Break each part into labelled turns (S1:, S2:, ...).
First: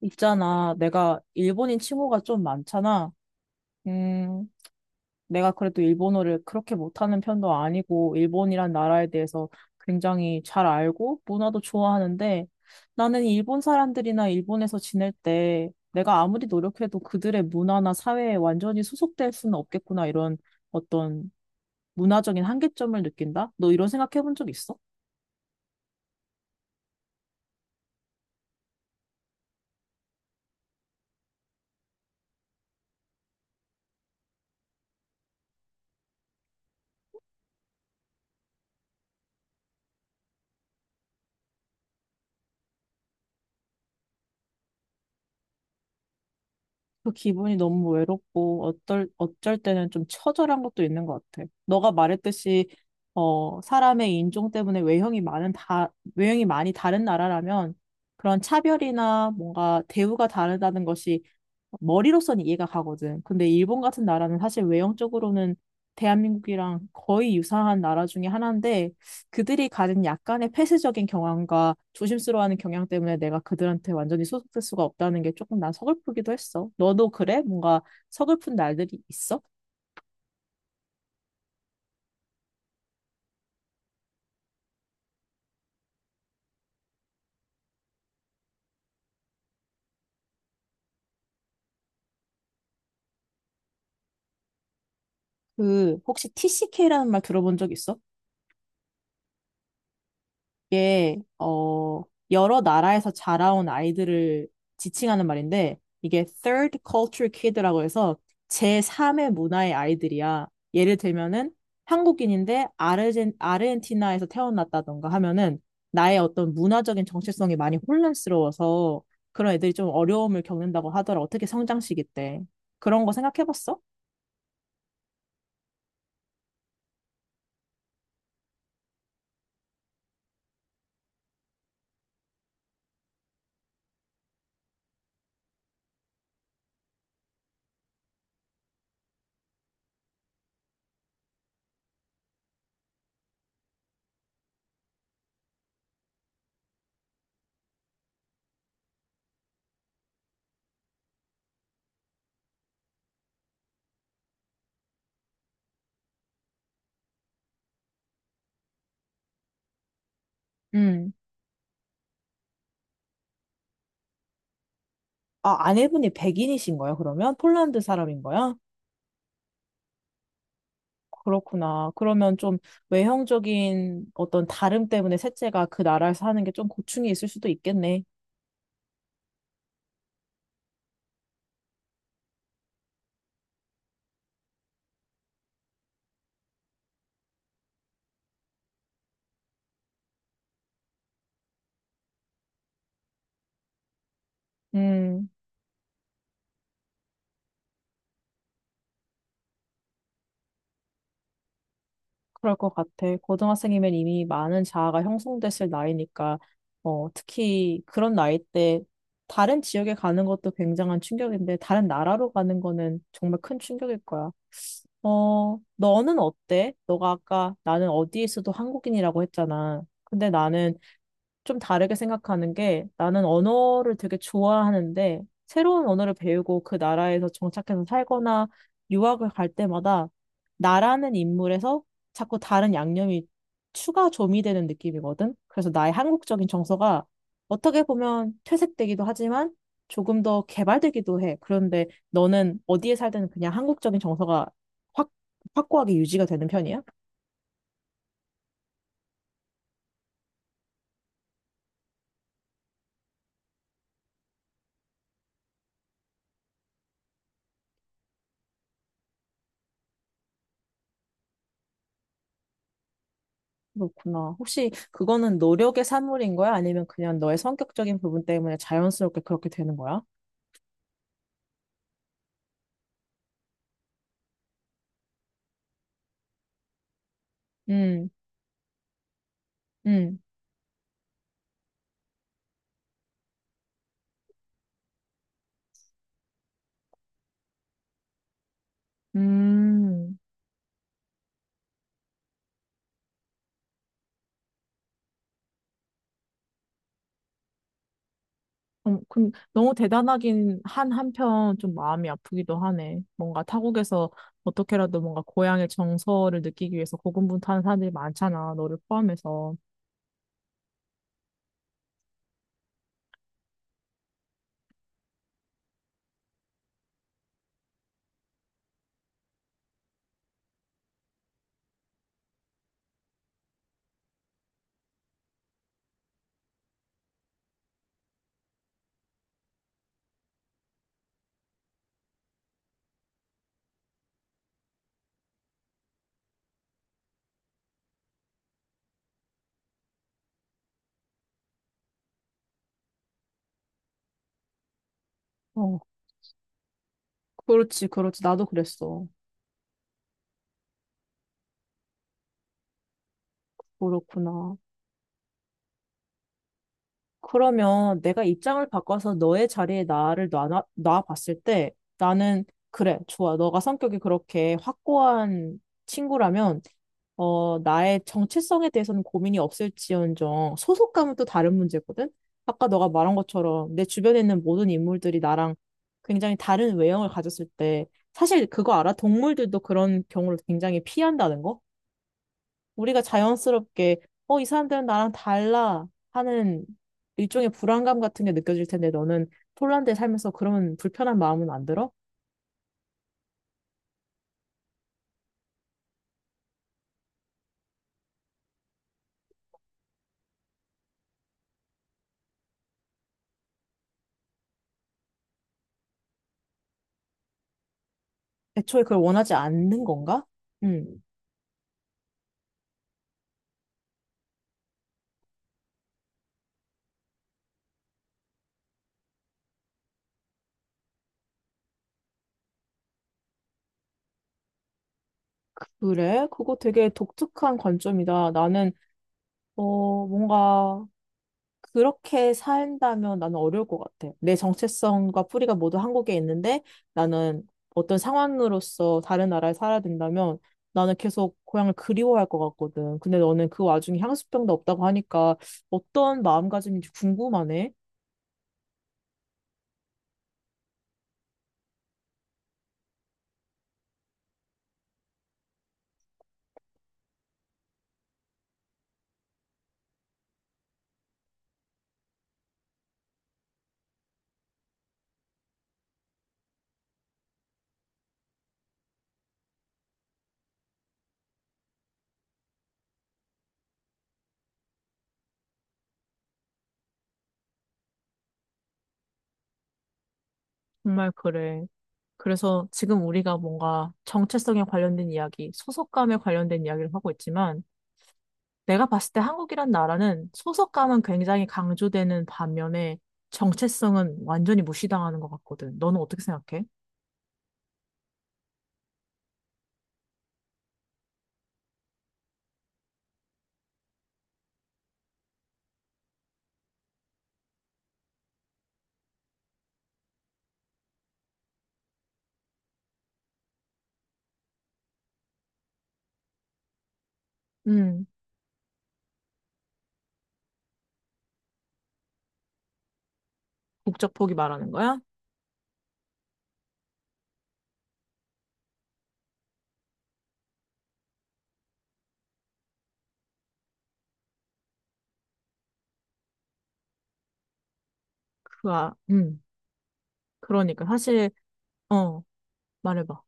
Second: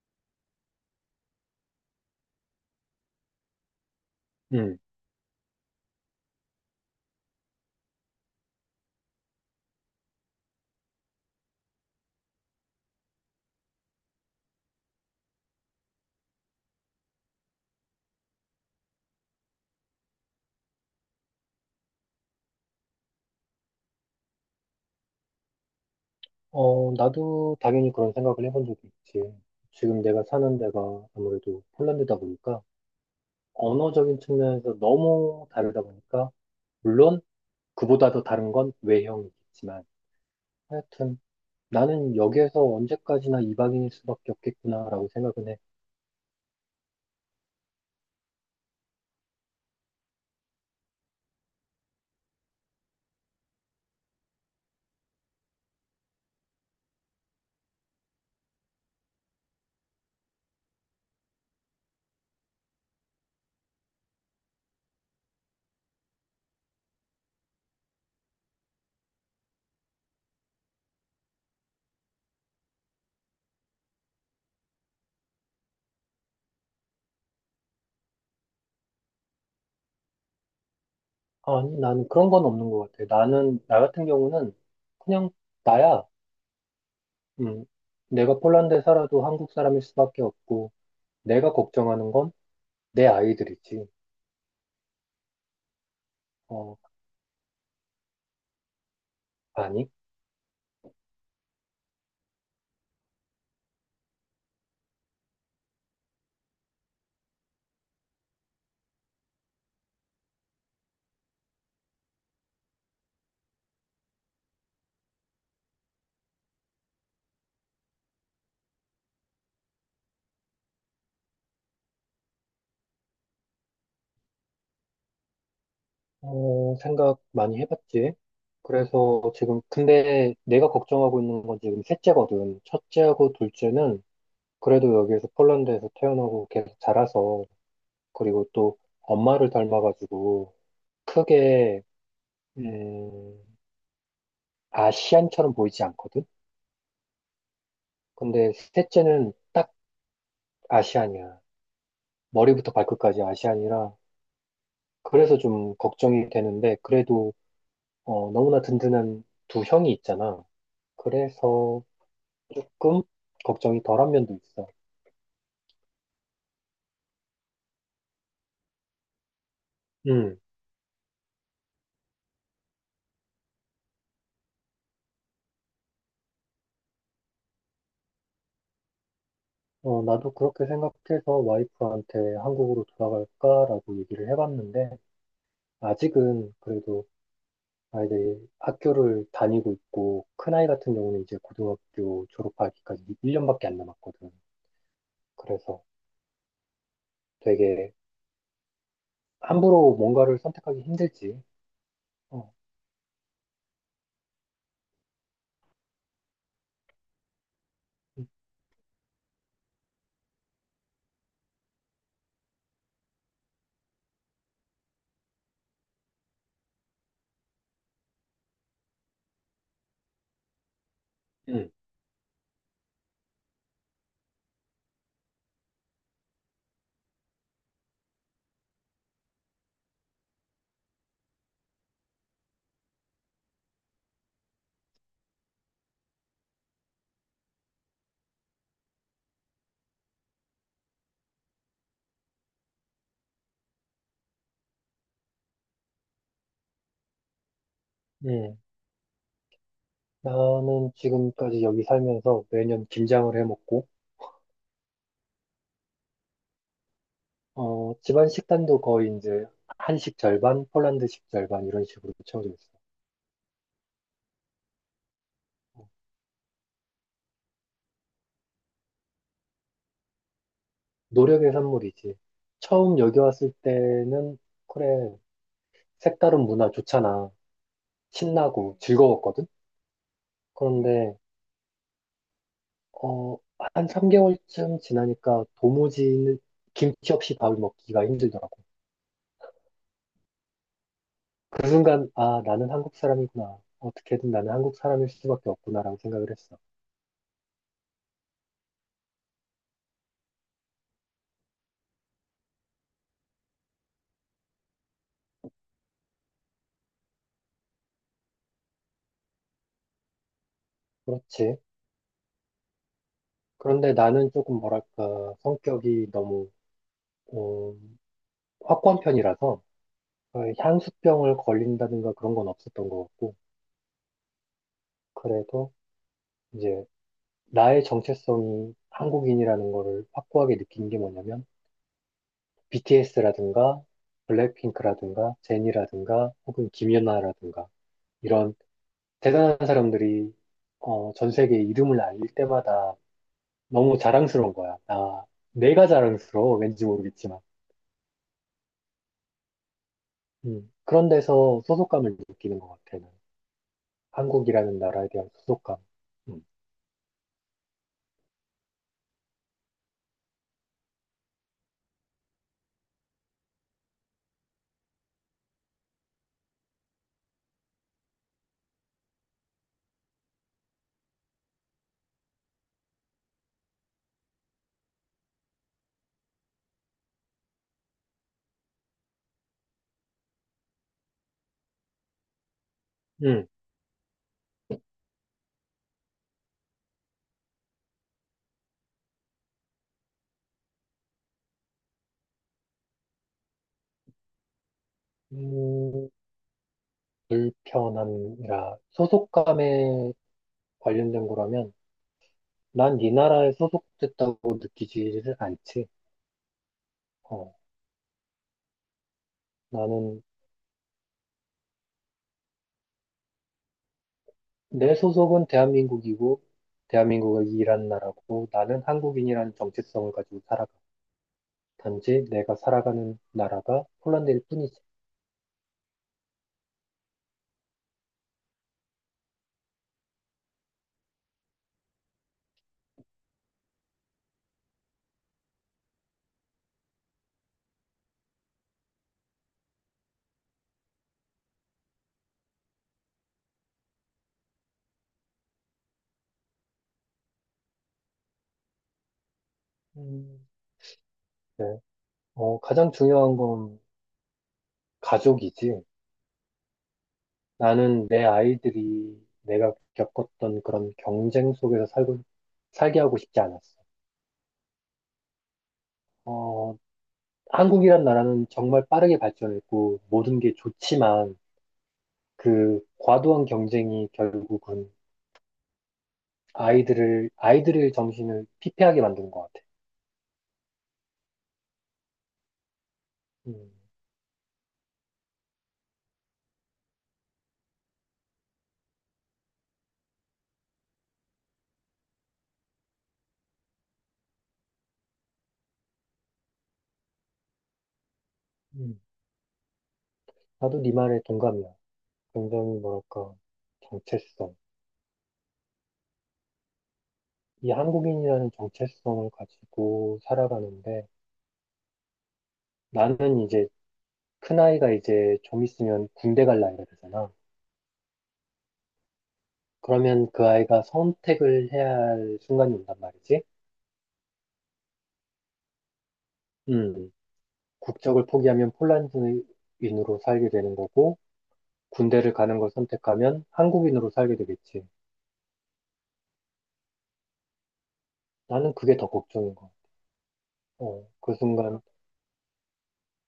S1: 있잖아, 내가 일본인 친구가 좀 많잖아. 음,
S2: 음.
S1: 내가 그래도 일본어를 그렇게 못하는 편도 아니고, 일본이란 나라에 대해서 굉장히 잘 알고, 문화도 좋아하는데, 나는 일본 사람들이나 일본에서 지낼 때, 내가 아무리 노력해도 그들의 문화나 사회에 완전히 소속될 수는 없겠구나, 이런 어떤 문화적인 한계점을 느낀다? 너 이런 생각 해본 적 있어?
S2: 어, 나도 당연히 그런 생각을 해본 적이 있지. 지금 내가 사는 데가 아무래도 폴란드다 보니까 언어적인 측면에서 너무 다르다 보니까 물론 그보다 더 다른 건 외형이겠지만 하여튼 나는 여기에서 언제까지나 이방인일 수밖에 없겠구나라고 생각은 해.
S1: 그 기분이 너무 외롭고 어떨 어쩔 때는 좀 처절한 것도 있는 것 같아. 너가 말했듯이 사람의 인종 때문에 외형이 많은 다 외형이 많이 다른 나라라면 그런 차별이나 뭔가 대우가 다르다는 것이 머리로서는 이해가 가거든. 근데 일본 같은 나라는 사실 외형적으로는 대한민국이랑 거의 유사한 나라 중에 하나인데 그들이 가진 약간의 폐쇄적인 경향과 조심스러워하는 경향 때문에 내가 그들한테 완전히 소속될 수가 없다는 게 조금 난 서글프기도 했어. 너도 그래? 뭔가 서글픈 날들이 있어?
S2: 아니, 나는 그런 건 없는 것 같아. 나 같은 경우는 그냥 나야. 음, 내가 폴란드에 살아도 한국 사람일 수밖에 없고 내가 걱정하는 건 내 아이들이지.
S1: 그 혹시
S2: 어,
S1: TCK라는 말 들어본 적 있어?
S2: 아니.
S1: 이게 여러 나라에서 자라온 아이들을 지칭하는 말인데 이게 Third Culture Kid라고 해서 제3의 문화의 아이들이야. 예를 들면은 한국인인데 아르헨티나에서 태어났다던가 하면은 나의 어떤 문화적인 정체성이 많이 혼란스러워서 그런 애들이 좀 어려움을 겪는다고 하더라. 어떻게 성장시기 때. 그런 거 생각해봤어?
S2: 어, 생각 많이 해봤지. 그래서 근데 내가 걱정하고 있는 건 지금 셋째거든. 첫째하고 둘째는 그래도 여기에서 폴란드에서 태어나고 계속 자라서, 그리고 또 엄마를 닮아가지고 크게, 음, 아시안처럼 보이지 않거든? 근데 셋째는 딱 아시안이야. 머리부터 발끝까지 아시안이라. 그래서 좀 걱정이 되는데, 그래도, 너무나 든든한 두 형이 있잖아.
S1: 음.
S2: 그래서, 조금 걱정이 덜한 면도 있어.
S1: 아, 아내분이 백인이신 거예요, 그러면? 폴란드 사람인 거야?
S2: 음,
S1: 그렇구나. 그러면 좀 외형적인 어떤 다름 때문에 셋째가 그 나라에서 는게 좀 고충이 있을 수도 있겠네.
S2: 나도 그렇게 생각해서 와이프한테 한국으로 돌아갈까라고 얘기를 해봤는데, 아직은 그래도 아이들이 학교를 다니고 있고, 큰아이 같은 경우는 이제 고등학교 졸업하기까지 1년밖에 안 남았거든.
S1: 음.
S2: 그래서 되게 함부로 뭔가를 선택하기 힘들지. 어.
S1: 그럴 것 같아. 고등학생이면 이미 많은 자아가 형성됐을 나이니까, 특히 그런 나이 때 다른 지역에 가는 것도 굉장한 충격인데, 다른 나라로 가는 거는 정말 큰 충격일 거야. 너는 어때? 너가 아까 나는 어디에서도 한국인이라고 했잖아. 근데 나는 좀
S2: 음.
S1: 다르게 생각하는 게 나는 언어를 되게 좋아하는데 새로운 언어를 배우고 그 나라에서 정착해서 살거나 유학을 갈 때마다 나라는 인물에서 자꾸 다른 양념이 추가 조미되는 느낌이거든. 그래서 나의 한국적인 정서가 어떻게 보면 퇴색되기도 하지만 조금 더 개발되기도 해. 그런데 너는 어디에 살든 그냥 한국적인 정서가 확, 확고하게 유지가 되는 편이야?
S2: 음. 나는 지금까지 여기 살면서 매년 김장을 해먹고, 집안 식단도 거의 이제 한식 절반, 폴란드식 절반 이런 식으로 채워져 있어.
S1: 그렇구나. 혹시 그거는 노력의 산물인 거야? 아니면 그냥 너의 성격적인 부분 때문에 자연스럽게 그렇게 되는 거야?
S2: 노력의 산물이지. 처음 여기 왔을 때는 그래 색다른 문화 좋잖아.
S1: 음,
S2: 신나고 즐거웠거든.
S1: 음,
S2: 그런데 어, 한 3개월쯤 지나니까 도무지 김치 없이 밥을 먹기가 힘들더라고.
S1: 음.
S2: 그 순간 아 나는 한국 사람이구나. 어떻게든 나는 한국 사람일 수밖에 없구나라고 생각을 했어.
S1: 그, 너무 대단하긴 한 한편 좀 마음이 아프기도 하네. 뭔가 타국에서 어떻게라도 뭔가 고향의 정서를 느끼기 위해서 고군분투하는 사람들이 많잖아. 너를 포함해서.
S2: 그렇지. 그런데 나는 조금 뭐랄까 성격이 너무 어, 확고한 편이라서 향수병을 걸린다든가 그런 건 없었던 것 같고 그래도 이제 나의 정체성이 한국인이라는 거를 확고하게 느낀 게 뭐냐면 BTS라든가 블랙핑크라든가 제니라든가 혹은 김연아라든가 이런 대단한 사람들이 전 세계에 이름을 알릴 때마다 너무 자랑스러운 거야. 나
S1: 어,
S2: 내가 자랑스러워 왠지 모르겠지만
S1: 그렇지, 그렇지. 나도 그랬어.
S2: 그런 데서 소속감을 느끼는 것 같아. 나는.
S1: 그렇구나.
S2: 한국이라는 나라에 대한 소속감. 음.
S1: 그러면 내가 입장을 바꿔서 너의 자리에 나를 놔봤을 때 나는 그래, 좋아. 너가 성격이 그렇게 확고한 친구라면 나의 정체성에 대해서는 고민이 없을지언정 소속감은 또 다른 문제거든? 아까 너가 말한 것처럼 내 주변에 있는 모든 인물들이 나랑 굉장히 다른 외형을 가졌을 때 사실 그거 알아? 동물들도 그런 경우를 굉장히 피한다는 거? 우리가
S2: 음.
S1: 자연스럽게, 이 사람들은 나랑 달라 하는 일종의 불안감 같은 게 느껴질 텐데 너는 폴란드에 살면서 그런 불편한 마음은 안 들어?
S2: 음, 불편함이라 소속감에 관련된 거라면 난 이 나라에 소속됐다고 느끼지를 않지. 어,
S1: 애초에 그걸 원하지 않는
S2: 나는
S1: 건가? 음,
S2: 내 소속은 대한민국이고 대한민국을 이란 나라고 나는 한국인이라는 정체성을 가지고 살아가. 단지 내가 살아가는 나라가 폴란드일 뿐이지.
S1: 그래? 그거 되게 독특한 관점이다. 나는, 뭔가 그렇게 산다면 나는 어려울 것 같아. 내 정체성과 뿌리가 모두 한국에 있는데 나는 어떤 상황으로서 다른 나라에 살아야 된다면 나는 계속 고향을 그리워할 것 같거든. 근데 너는 그 와중에 향수병도 없다고 하니까 어떤 마음가짐인지 궁금하네.
S2: 음, 네. 가장 중요한 건 가족이지. 나는 내 아이들이 내가 겪었던 그런 경쟁 속에서 살게 하고 싶지 않았어. 어, 한국이란 나라는 정말 빠르게 발전했고 모든 게 좋지만 그 과도한 경쟁이 결국은 아이들을 아이들의 정신을 피폐하게 만드는 것 같아.
S1: 정말 그래. 그래서 지금 우리가
S2: 음.
S1: 뭔가 정체성에 관련된 이야기, 소속감에 관련된 이야기를 하고 있지만 내가 봤을 때 한국이란 나라는 소속감은 굉장히 강조되는 반면에 정체성은 완전히 무시당하는 것 같거든. 너는 어떻게 생각해?
S2: 음. 나도 네 말에 동감이야. 굉장히 뭐랄까 정체성. 이 한국인이라는 정체성을 가지고 살아가는데 나는 이제 큰 아이가 이제 좀 있으면 군대 갈 나이가 되잖아.
S1: 음,
S2: 그러면 그 아이가 선택을 해야 할 순간이 온단 말이지.
S1: 국적 포기 말하는 거야?
S2: 음. 국적을 포기하면 폴란드인으로 살게 되는 거고, 군대를 가는 걸 선택하면 한국인으로 살게 되겠지.
S1: 그,
S2: 나는
S1: 아,
S2: 그게 더 걱정인 거.
S1: 그러니까. 사실,
S2: 그 순간
S1: 어, 말해봐.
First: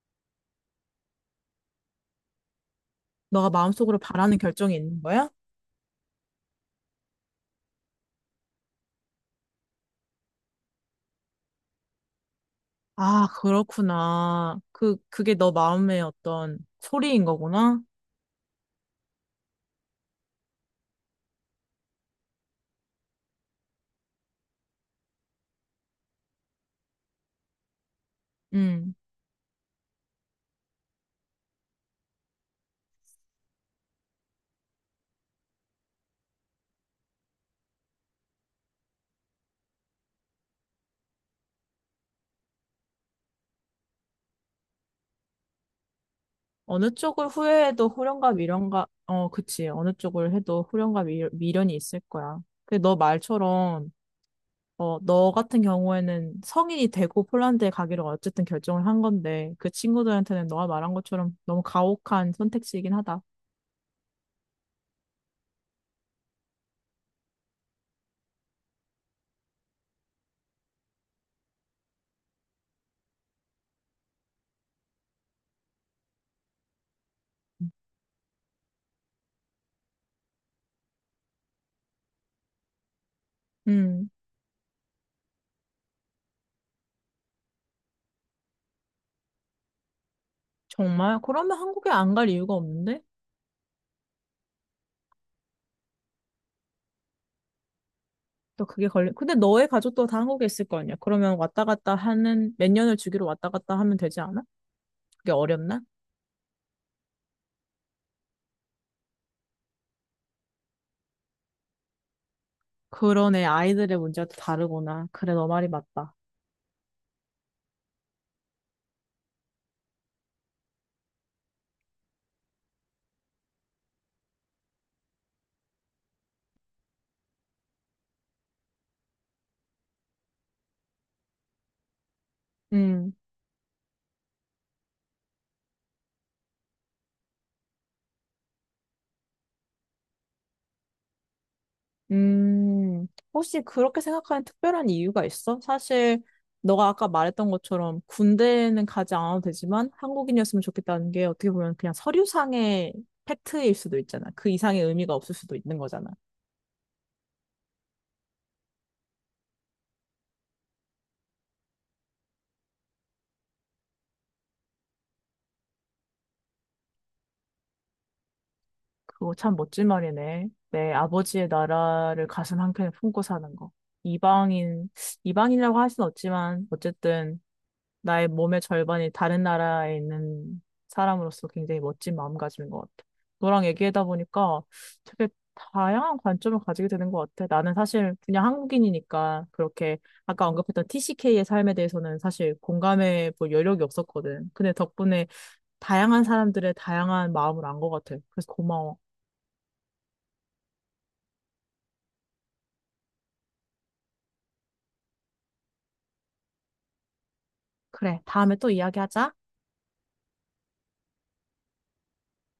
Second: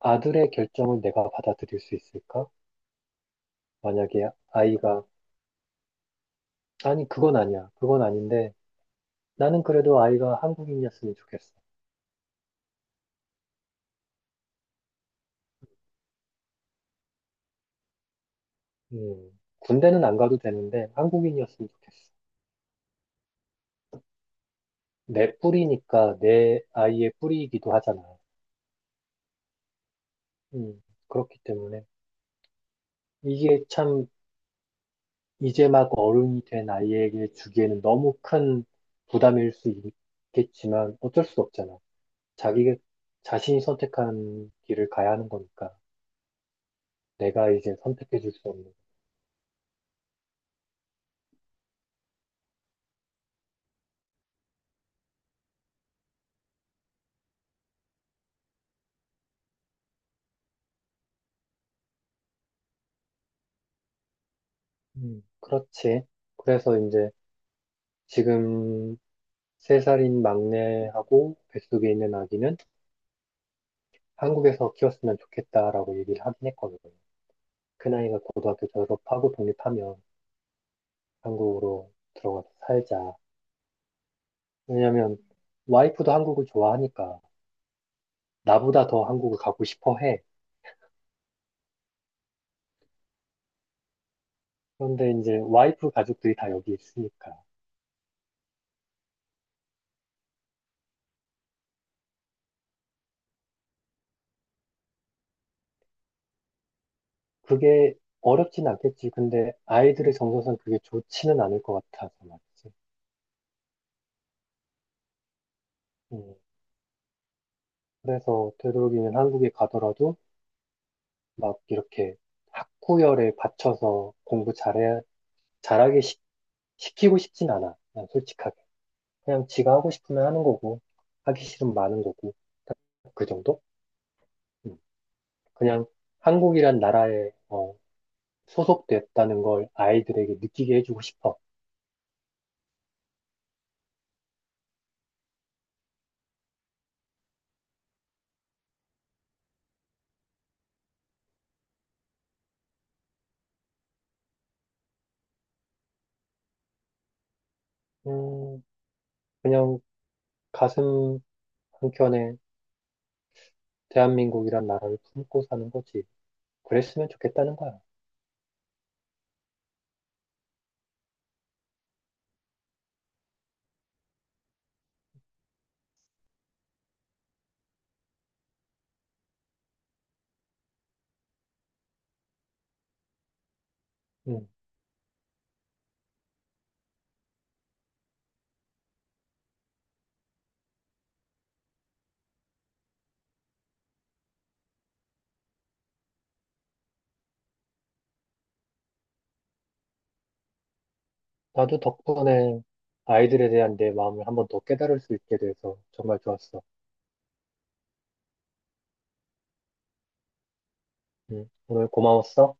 S2: 아들의 결정을 내가 받아들일 수 있을까?
S1: 너가 마음속으로
S2: 만약에
S1: 바라는 결정이 있는
S2: 아이가,
S1: 거야?
S2: 아니, 그건 아니야. 그건 아닌데, 나는 그래도 아이가 한국인이었으면 좋겠어.
S1: 아, 그렇구나. 그게 너 마음의 어떤 소리인 거구나.
S2: 군대는 안 가도 되는데, 한국인이었으면 좋겠어. 내 뿌리니까 내 아이의 뿌리이기도 하잖아.
S1: 음,
S2: 음, 그렇기 때문에. 이게 참 이제 막 어른이 된 아이에게 주기에는 너무 큰 부담일 수 있겠지만 어쩔 수 없잖아. 자기, 자신이 선택한 길을 가야 하는 거니까.
S1: 어느 쪽을
S2: 내가 이제
S1: 후회해도
S2: 선택해
S1: 후련과
S2: 줄 수 없는 거.
S1: 미련과, 그치. 어느 쪽을 해도 후련과 미, 미련이 있을 거야. 근데 너 말처럼 너 같은 경우에는 성인이 되고 폴란드에 가기로 어쨌든 결정을 한 건데, 그 친구들한테는 너가 말한 것처럼 너무 가혹한 선택지이긴 하다.
S2: 그렇지. 그래서 이제 지금 세살인 막내하고 뱃속에 있는 아기는 한국에서 키웠으면 좋겠다라고 얘기를 하긴 했거든요. 큰 아이가 고등학교 졸업하고 독립하면 한국으로 들어가서 살자.
S1: 음,
S2: 왜냐면 와이프도 한국을 좋아하니까. 나보다 더 한국을 가고 싶어 해.
S1: 정말? 그러면 한국에 안 갈 이유가 없는데?
S2: 그런데 이제 와이프 가족들이 다 여기 있으니까.
S1: 또 그게 걸려. 근데 너의 가족도 다 한국에 있을 거 아니야? 그러면 왔다 갔다 하는, 몇 년을 주기로 왔다 갔다 하면 되지 않아? 그게 어렵나?
S2: 그게 어렵진 않겠지. 근데 아이들의 정서상 그게 좋지는 않을 것 같아서 말이지.
S1: 그러네, 아이들의 문제도 다르구나. 그래, 너 말이 맞다.
S2: 음, 그래서 되도록이면 한국에 가더라도 막 이렇게 학구열에 받쳐서 잘하게 키고 싶진 않아. 난 솔직하게. 그냥 지가 하고 싶으면 하는 거고, 하기 싫으면 마는 거고,
S1: 음.
S2: 그 정도? 음, 그냥 한국이란 나라의 소속됐다는 걸 아이들에게 느끼게 해주고 싶어.
S1: 음, 혹시 그렇게 생각하는 특별한 이유가 있어? 사실, 너가 아까 말했던 것처럼 군대는 가지 않아도 되지만 한국인이었으면 좋겠다는 게 어떻게 보면 그냥 서류상의 팩트일 수도 있잖아. 그 이상의 의미가 없을 수도 있는 거잖아.
S2: 음, 그냥 가슴 한켠에 대한민국이란 나라를 품고 사는 거지. 그랬으면 좋겠다는 거야.
S1: 그거 참 멋진 말이네. 내 아버지의 나라를 가슴 한켠에 품고 사는 거. 이방인, 이방인이라고 할 수는 없지만, 어쨌든 나의 몸의 절반이 다른 나라에 있는 사람으로서 굉장히 멋진 마음가짐인 것 같아. 너랑 얘기하다
S2: 음,
S1: 보니까 되게 다양한 관점을 가지게 되는 것 같아. 나는 사실 그냥 한국인이니까 그렇게 아까 언급했던 TCK의 삶에 대해서는 사실 공감해 볼 여력이 없었거든. 근데 덕분에 다양한 사람들의 다양한 마음을 안 것 같아. 그래서 고마워.
S2: 나도 덕분에 아이들에 대한 내 마음을 한번 더 깨달을 수 있게 돼서 정말 좋았어.
S1: 그래, 다음에 또 이야기하자.
S2: 오늘 고마웠어.